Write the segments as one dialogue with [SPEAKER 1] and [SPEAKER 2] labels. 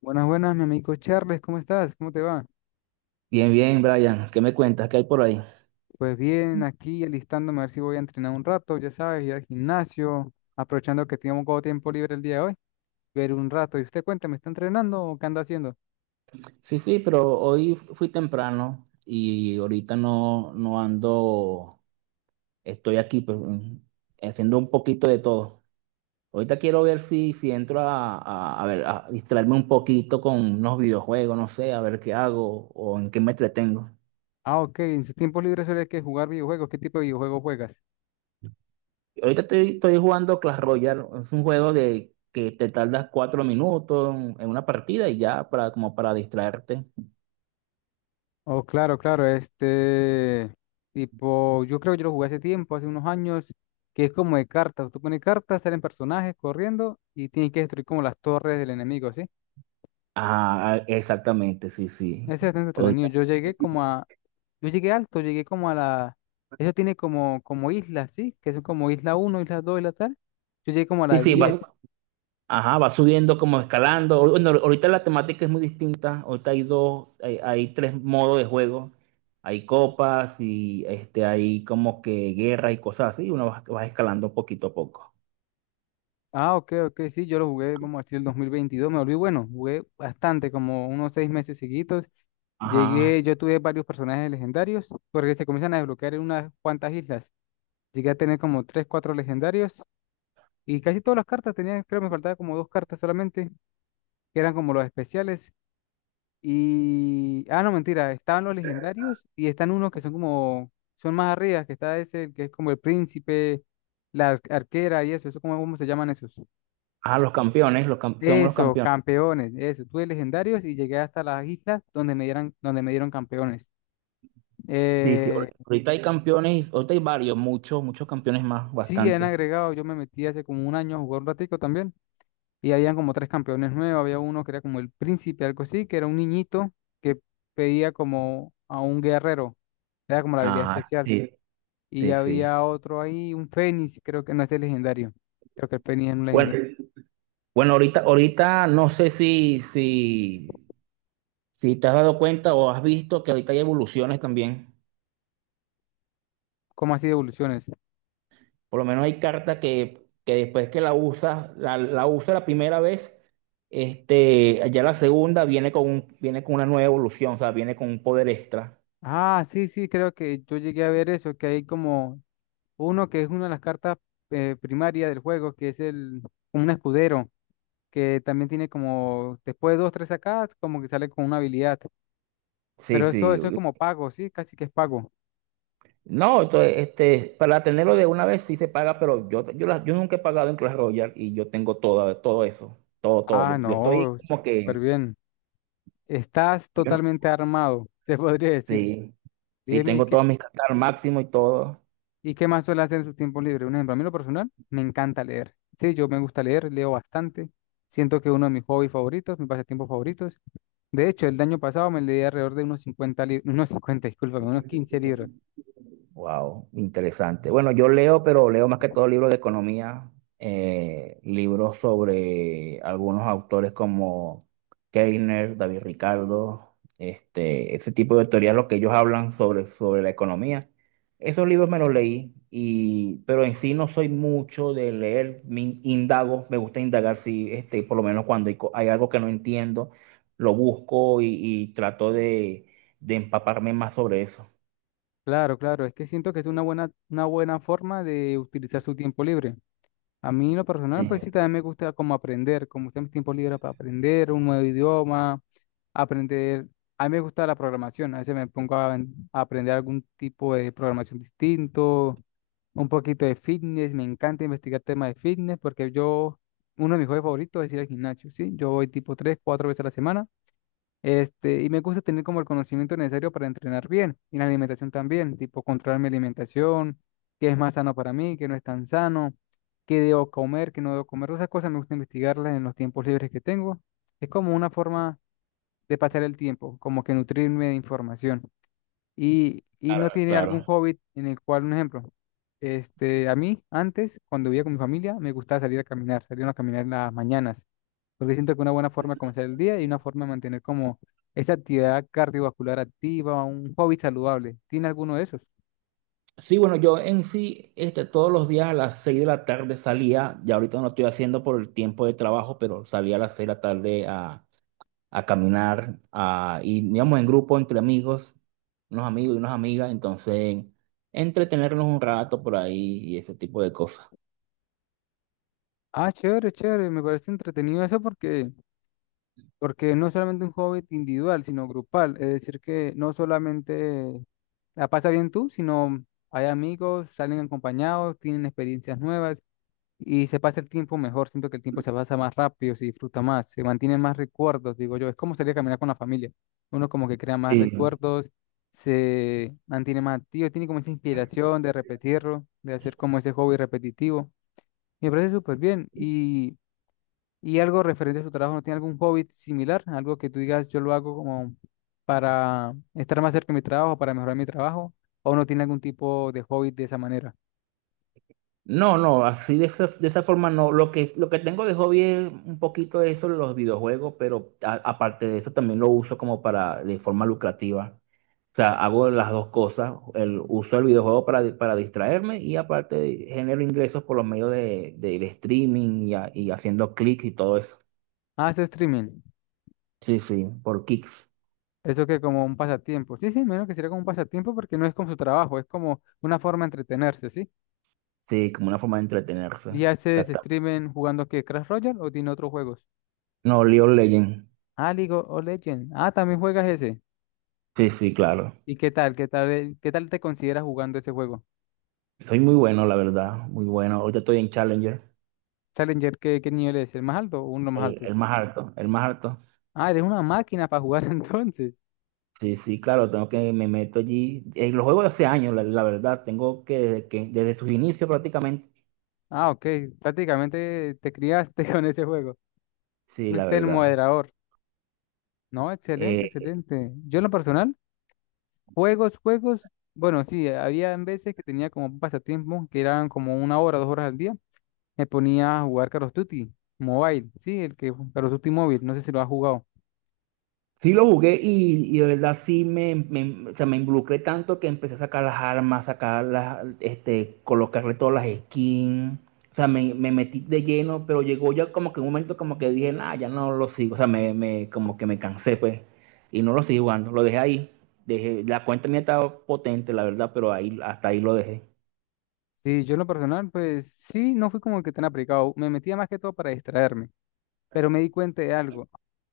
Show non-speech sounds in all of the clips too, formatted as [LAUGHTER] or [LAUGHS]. [SPEAKER 1] Buenas, buenas, mi amigo Charles, ¿cómo estás? ¿Cómo te va?
[SPEAKER 2] Bien, bien, Brian, ¿qué me cuentas? ¿Qué hay por ahí?
[SPEAKER 1] Pues bien, aquí alistándome a ver si voy a entrenar un rato, ya sabes, ir al gimnasio, aprovechando que tengo un poco de tiempo libre el día de hoy, ver un rato. ¿Y usted cuenta, me está entrenando o qué anda haciendo?
[SPEAKER 2] Sí, sí, pero hoy fui temprano y ahorita no, no ando, estoy aquí pues, haciendo un poquito de todo. Ahorita quiero ver si entro a a distraerme un poquito con unos videojuegos, no sé, a ver qué hago o en qué me entretengo.
[SPEAKER 1] Ah, ok, en su tiempo libre suele que jugar videojuegos, ¿qué tipo de videojuegos juegas?
[SPEAKER 2] Ahorita estoy jugando Clash Royale. Es un juego de que te tardas 4 minutos en una partida y ya, para como para distraerte.
[SPEAKER 1] Oh, claro, claro, este tipo, yo creo que yo lo jugué hace tiempo, hace unos años, que es como de cartas, tú pones cartas, salen personajes corriendo y tienes que destruir como las torres del enemigo, ¿sí?
[SPEAKER 2] Ah, exactamente, sí, sí.
[SPEAKER 1] Ese es entretenido. Yo llegué alto, llegué como a la, eso tiene como islas, ¿sí? Que son como isla uno, isla 2, isla tal. Yo llegué como a
[SPEAKER 2] Sí,
[SPEAKER 1] la
[SPEAKER 2] sí, y
[SPEAKER 1] 10.
[SPEAKER 2] ajá, va subiendo como escalando. Bueno, ahorita la temática es muy distinta. Ahorita hay tres modos de juego. Hay copas y este, hay como que guerra y cosas así. Uno va escalando poquito a poco.
[SPEAKER 1] Ah, ok, ok, sí, yo lo jugué, vamos a decir, el 2022. Me volví bueno, jugué bastante, como unos 6 meses seguidos.
[SPEAKER 2] Ajá.
[SPEAKER 1] Yo tuve varios personajes legendarios, porque se comienzan a desbloquear en unas cuantas islas. Llegué a tener como tres, cuatro legendarios, y casi todas las cartas tenía, creo que me faltaba como dos cartas solamente, que eran como los especiales. Ah, no, mentira. Estaban los legendarios y están unos que son como. Son más arriba, que está ese, que es como el príncipe, la arquera y eso. Eso, ¿cómo se llaman esos?
[SPEAKER 2] Ah, los campeones, son los
[SPEAKER 1] Eso,
[SPEAKER 2] campeones.
[SPEAKER 1] campeones. Eso. Tuve legendarios y llegué hasta las islas donde me dieran, donde me dieron campeones.
[SPEAKER 2] Sí, sí.
[SPEAKER 1] Eh,
[SPEAKER 2] Ahorita hay campeones, ahorita hay varios, muchos campeones más,
[SPEAKER 1] sí, han
[SPEAKER 2] bastante.
[SPEAKER 1] agregado. Yo me metí hace como un año a jugar un ratico también. Y habían como tres campeones nuevos. Había uno que era como el príncipe, algo así, que era un niñito que pedía como a un guerrero. Era como la habilidad
[SPEAKER 2] Ah,
[SPEAKER 1] especial.
[SPEAKER 2] sí,
[SPEAKER 1] Y
[SPEAKER 2] sí, sí.
[SPEAKER 1] había otro ahí, un Fénix, creo que no es el legendario. Creo que el Fénix es un
[SPEAKER 2] Bueno,
[SPEAKER 1] legendario.
[SPEAKER 2] bueno, ahorita no sé si si te has dado cuenta o has visto que ahorita hay evoluciones también,
[SPEAKER 1] ¿Cómo así de evoluciones?
[SPEAKER 2] por lo menos hay cartas que después que la usas, la usas la primera vez, este, ya la segunda viene con un, viene con una nueva evolución, o sea, viene con un poder extra.
[SPEAKER 1] Ah, sí, sí, creo que yo llegué a ver eso, que hay como uno que es una de las cartas primarias del juego, que es el como un escudero, que también tiene como, después de dos, tres sacadas, como que sale con una habilidad.
[SPEAKER 2] Sí,
[SPEAKER 1] Pero eso,
[SPEAKER 2] sí.
[SPEAKER 1] eso es como pago, sí, casi que es pago.
[SPEAKER 2] No, entonces, este, para tenerlo de una vez sí se paga, pero yo nunca he pagado en Clash Royale y yo tengo todo, todo eso, todo, todo.
[SPEAKER 1] Ah,
[SPEAKER 2] Yo estoy
[SPEAKER 1] no,
[SPEAKER 2] como
[SPEAKER 1] súper
[SPEAKER 2] que,
[SPEAKER 1] bien. Estás
[SPEAKER 2] yo no-
[SPEAKER 1] totalmente armado, [LAUGHS] se podría decir.
[SPEAKER 2] sí, sí,
[SPEAKER 1] Dime.
[SPEAKER 2] tengo todas mis cartas al máximo y todo.
[SPEAKER 1] ¿Y qué más suele hacer en su tiempo libre? Un ejemplo, a mí en lo personal, me encanta leer. Sí, yo me gusta leer, leo bastante. Siento que es uno de mis hobbies favoritos, mis pasatiempos favoritos. De hecho, el año pasado me leí alrededor de unos 50 libros, [LAUGHS] unos 50 discúlpame, unos 15 libros.
[SPEAKER 2] Wow, interesante. Bueno, yo leo, pero leo más que todo libros de economía, libros sobre algunos autores como Keiner, David Ricardo, este, ese tipo de teorías, lo que ellos hablan sobre, sobre la economía. Esos libros me los leí, y, pero en sí no soy mucho de leer, indago, me gusta indagar si, este, por lo menos cuando hay algo que no entiendo, lo busco y trato de empaparme más sobre eso.
[SPEAKER 1] Claro, claro, es que siento que es una buena forma de utilizar su tiempo libre. A mí, en lo
[SPEAKER 2] Sí,
[SPEAKER 1] personal, pues sí, también me gusta como aprender, como usar mis tiempos libres para aprender un nuevo idioma, aprender. A mí me gusta la programación, a veces me pongo a aprender algún tipo de programación distinto, un poquito de fitness, me encanta investigar temas de fitness porque yo, uno de mis hobbies favoritos es ir al gimnasio, ¿sí? Yo voy tipo tres, cuatro veces a la semana. Y me gusta tener como el conocimiento necesario para entrenar bien y la alimentación también, tipo controlar mi alimentación, qué es más sano para mí, qué no es tan sano, qué debo comer, qué no debo comer. Esas cosas me gusta investigarlas en los tiempos libres que tengo. Es como una forma de pasar el tiempo, como que nutrirme de información. Y
[SPEAKER 2] claro,
[SPEAKER 1] no tiene algún
[SPEAKER 2] claro.
[SPEAKER 1] hobby en el cual, un ejemplo, a mí antes, cuando vivía con mi familia, me gustaba salir a caminar en las mañanas porque siento que una buena forma de comenzar el día y una forma de mantener como esa actividad cardiovascular activa, un hobby saludable. ¿Tiene alguno de esos?
[SPEAKER 2] Sí, bueno, yo en sí, este, todos los días a las 6 de la tarde salía, ya ahorita no lo estoy haciendo por el tiempo de trabajo, pero salía a las 6 de la tarde a caminar, a, y íbamos en grupo entre amigos, unos amigos y unas amigas, entonces entretenernos un rato por ahí y ese tipo de cosas.
[SPEAKER 1] Ah, chévere, chévere, me parece entretenido eso porque no es solamente un hobby individual, sino grupal. Es decir, que no solamente la pasa bien tú, sino hay amigos, salen acompañados, tienen experiencias nuevas. Y se pasa el tiempo mejor. Siento que el tiempo se pasa más rápido, se disfruta más, se mantienen más recuerdos, digo yo. Es como salir a caminar con la familia. Uno como que crea más
[SPEAKER 2] Sí.
[SPEAKER 1] recuerdos, se mantiene más activo, tiene como esa inspiración de repetirlo, de hacer como ese hobby repetitivo. Me parece súper bien. Y algo referente a su trabajo, ¿no tiene algún hobby similar? Algo que tú digas, yo lo hago como para estar más cerca de mi trabajo, para mejorar mi trabajo, o no tiene algún tipo de hobby de esa manera.
[SPEAKER 2] No, no, así de esa forma no. Lo que tengo de hobby es un poquito de eso, los videojuegos, pero aparte de eso también lo uso como para, de forma lucrativa. O sea, hago las dos cosas, el, uso el videojuego para distraerme y aparte genero ingresos por los medios de streaming y, y haciendo clics y todo eso.
[SPEAKER 1] Ah, Hace streaming.
[SPEAKER 2] Sí, sí, por kicks.
[SPEAKER 1] Eso que como un pasatiempo. Sí, sí, menos que sería como un pasatiempo porque no es como su trabajo, es como una forma de entretenerse, ¿sí?
[SPEAKER 2] Sí, como una forma de entretenerse.
[SPEAKER 1] ¿Y haces
[SPEAKER 2] Exacto.
[SPEAKER 1] streaming jugando qué? ¿Crash Royale o tiene otros juegos?
[SPEAKER 2] No, League of Legends.
[SPEAKER 1] Ah, League of Legends. Ah, también juegas ese.
[SPEAKER 2] Sí, sí, claro.
[SPEAKER 1] ¿Y qué tal? ¿Qué tal, qué tal te consideras jugando ese juego?
[SPEAKER 2] Soy muy bueno, la verdad, muy bueno. Ahorita estoy en Challenger,
[SPEAKER 1] Challenger, ¿qué nivel es? ¿El más alto o uno de los más
[SPEAKER 2] el,
[SPEAKER 1] altos?
[SPEAKER 2] el más alto, el más alto.
[SPEAKER 1] Ah, eres una máquina para jugar [LAUGHS] entonces.
[SPEAKER 2] Sí, sí, claro, tengo que me meto allí. Los juegos de hace años, la verdad, tengo que desde sus inicios prácticamente.
[SPEAKER 1] Ah, ok. Prácticamente te criaste [LAUGHS] con ese juego.
[SPEAKER 2] Sí, la
[SPEAKER 1] Fuiste el
[SPEAKER 2] verdad.
[SPEAKER 1] moderador. No, excelente,
[SPEAKER 2] Eh,
[SPEAKER 1] excelente. Yo en lo personal. Juegos, juegos, bueno, sí, había en veces que tenía como un pasatiempo que eran como 1 hora, 2 horas al día. Me ponía a jugar Call of Duty Mobile, sí, el que Call of Duty Mobile, no sé si lo has jugado.
[SPEAKER 2] Sí lo jugué y de verdad sí o sea, me involucré tanto que empecé a sacar las armas, sacar las, este, colocarle todas las skins. O sea, me metí de lleno, pero llegó ya como que un momento como que dije, nah, ya no lo sigo. O sea, como que me cansé, pues. Y no lo sigo jugando, lo dejé ahí. Dejé, la cuenta mía estaba potente, la verdad, pero ahí, hasta ahí lo dejé.
[SPEAKER 1] Sí, yo en lo personal, pues sí, no fui como el que tan aplicado. Me metía más que todo para distraerme, pero me di cuenta de algo,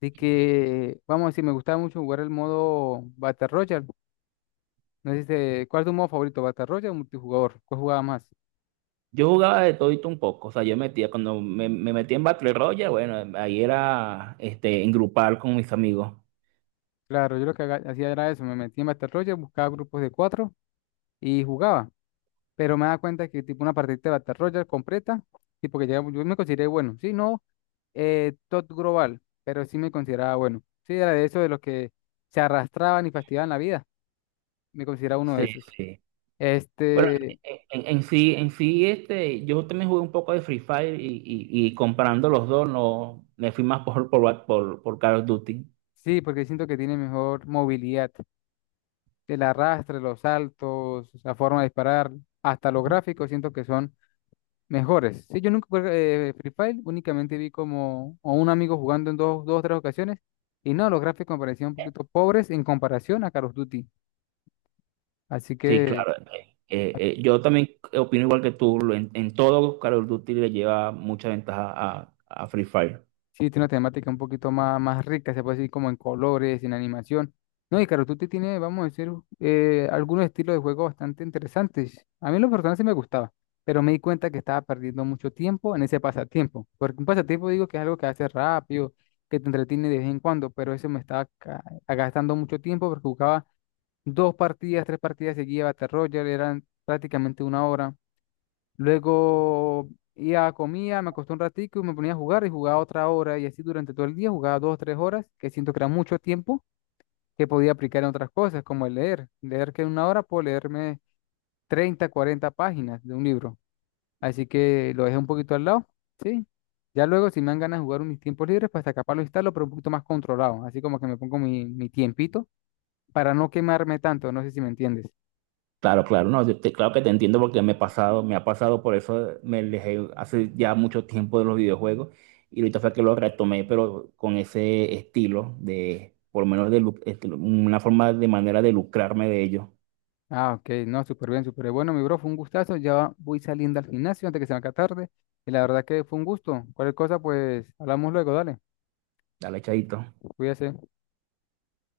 [SPEAKER 1] de que, vamos a decir, me gustaba mucho jugar el modo Battle Royale. No sé si ¿cuál es tu modo favorito, Battle Royale o multijugador? ¿Cuál jugaba más?
[SPEAKER 2] Yo jugaba de todito un poco, o sea, yo metía, cuando me metía en Battle Royale, bueno, ahí era, este, en grupal con mis amigos.
[SPEAKER 1] Claro, yo lo que hacía era eso, me metía en Battle Royale, buscaba grupos de cuatro y jugaba. Pero me da cuenta que tipo una partida de Battle Royale completa, tipo que ya, yo me consideré bueno, sí, no top global, pero sí me consideraba bueno, sí, era de esos de los que se arrastraban y fastidiaban la vida, me consideraba uno de
[SPEAKER 2] Sí,
[SPEAKER 1] esos.
[SPEAKER 2] sí. Bueno,
[SPEAKER 1] Este,
[SPEAKER 2] en sí, este, yo también jugué un poco de Free Fire y, y comparando los dos, no, me fui más por Call of Duty.
[SPEAKER 1] sí, porque siento que tiene mejor movilidad, el arrastre, los saltos, la forma de disparar, hasta los gráficos, siento que son mejores. Sí, yo nunca jugué Free Fire, únicamente vi como a un amigo jugando en dos o tres ocasiones. Y no, los gráficos me parecían un poquito pobres en comparación a Call of Duty. Así
[SPEAKER 2] Sí,
[SPEAKER 1] que
[SPEAKER 2] claro. Yo también opino igual que tú, en todo Call of Duty le lleva mucha ventaja a Free Fire.
[SPEAKER 1] sí, tiene una temática un poquito más rica, se puede decir como en colores, en animación. No, y Call of Duty tiene, vamos a decir, algunos estilos de juego bastante interesantes. A mí los personajes sí me gustaba, pero me di cuenta que estaba perdiendo mucho tiempo en ese pasatiempo. Porque un pasatiempo digo que es algo que hace rápido, que te entretiene de vez en cuando, pero eso me estaba gastando mucho tiempo porque jugaba dos partidas, tres partidas seguidas, Battle Royale, eran prácticamente una hora. Luego iba, comía, me acosté un ratico y me ponía a jugar y jugaba otra hora y así durante todo el día jugaba 2 o 3 horas, que siento que era mucho tiempo que podía aplicar en otras cosas, como el leer. Leer que en una hora puedo leerme 30 40 páginas de un libro. Así que lo dejé un poquito al lado, ¿sí? Ya luego si me dan ganas de jugar en mis tiempos libres, pues hasta capaz lo instalo, pero un poquito más controlado, así como que me pongo mi tiempito para no quemarme tanto, no sé si me entiendes.
[SPEAKER 2] Claro, claro, no, claro que te entiendo porque me he pasado, me ha pasado, por eso me alejé hace ya mucho tiempo de los videojuegos y ahorita fue que lo retomé, pero con ese estilo de, por lo menos de, este, una forma de manera de lucrarme de ello.
[SPEAKER 1] Ah, ok, no, súper bien, súper bien. Bueno, mi bro, fue un gustazo. Ya voy saliendo al gimnasio antes que se me haga tarde. Y la verdad que fue un gusto. Cualquier cosa, pues hablamos luego, dale.
[SPEAKER 2] Dale, chadito.
[SPEAKER 1] Cuídese.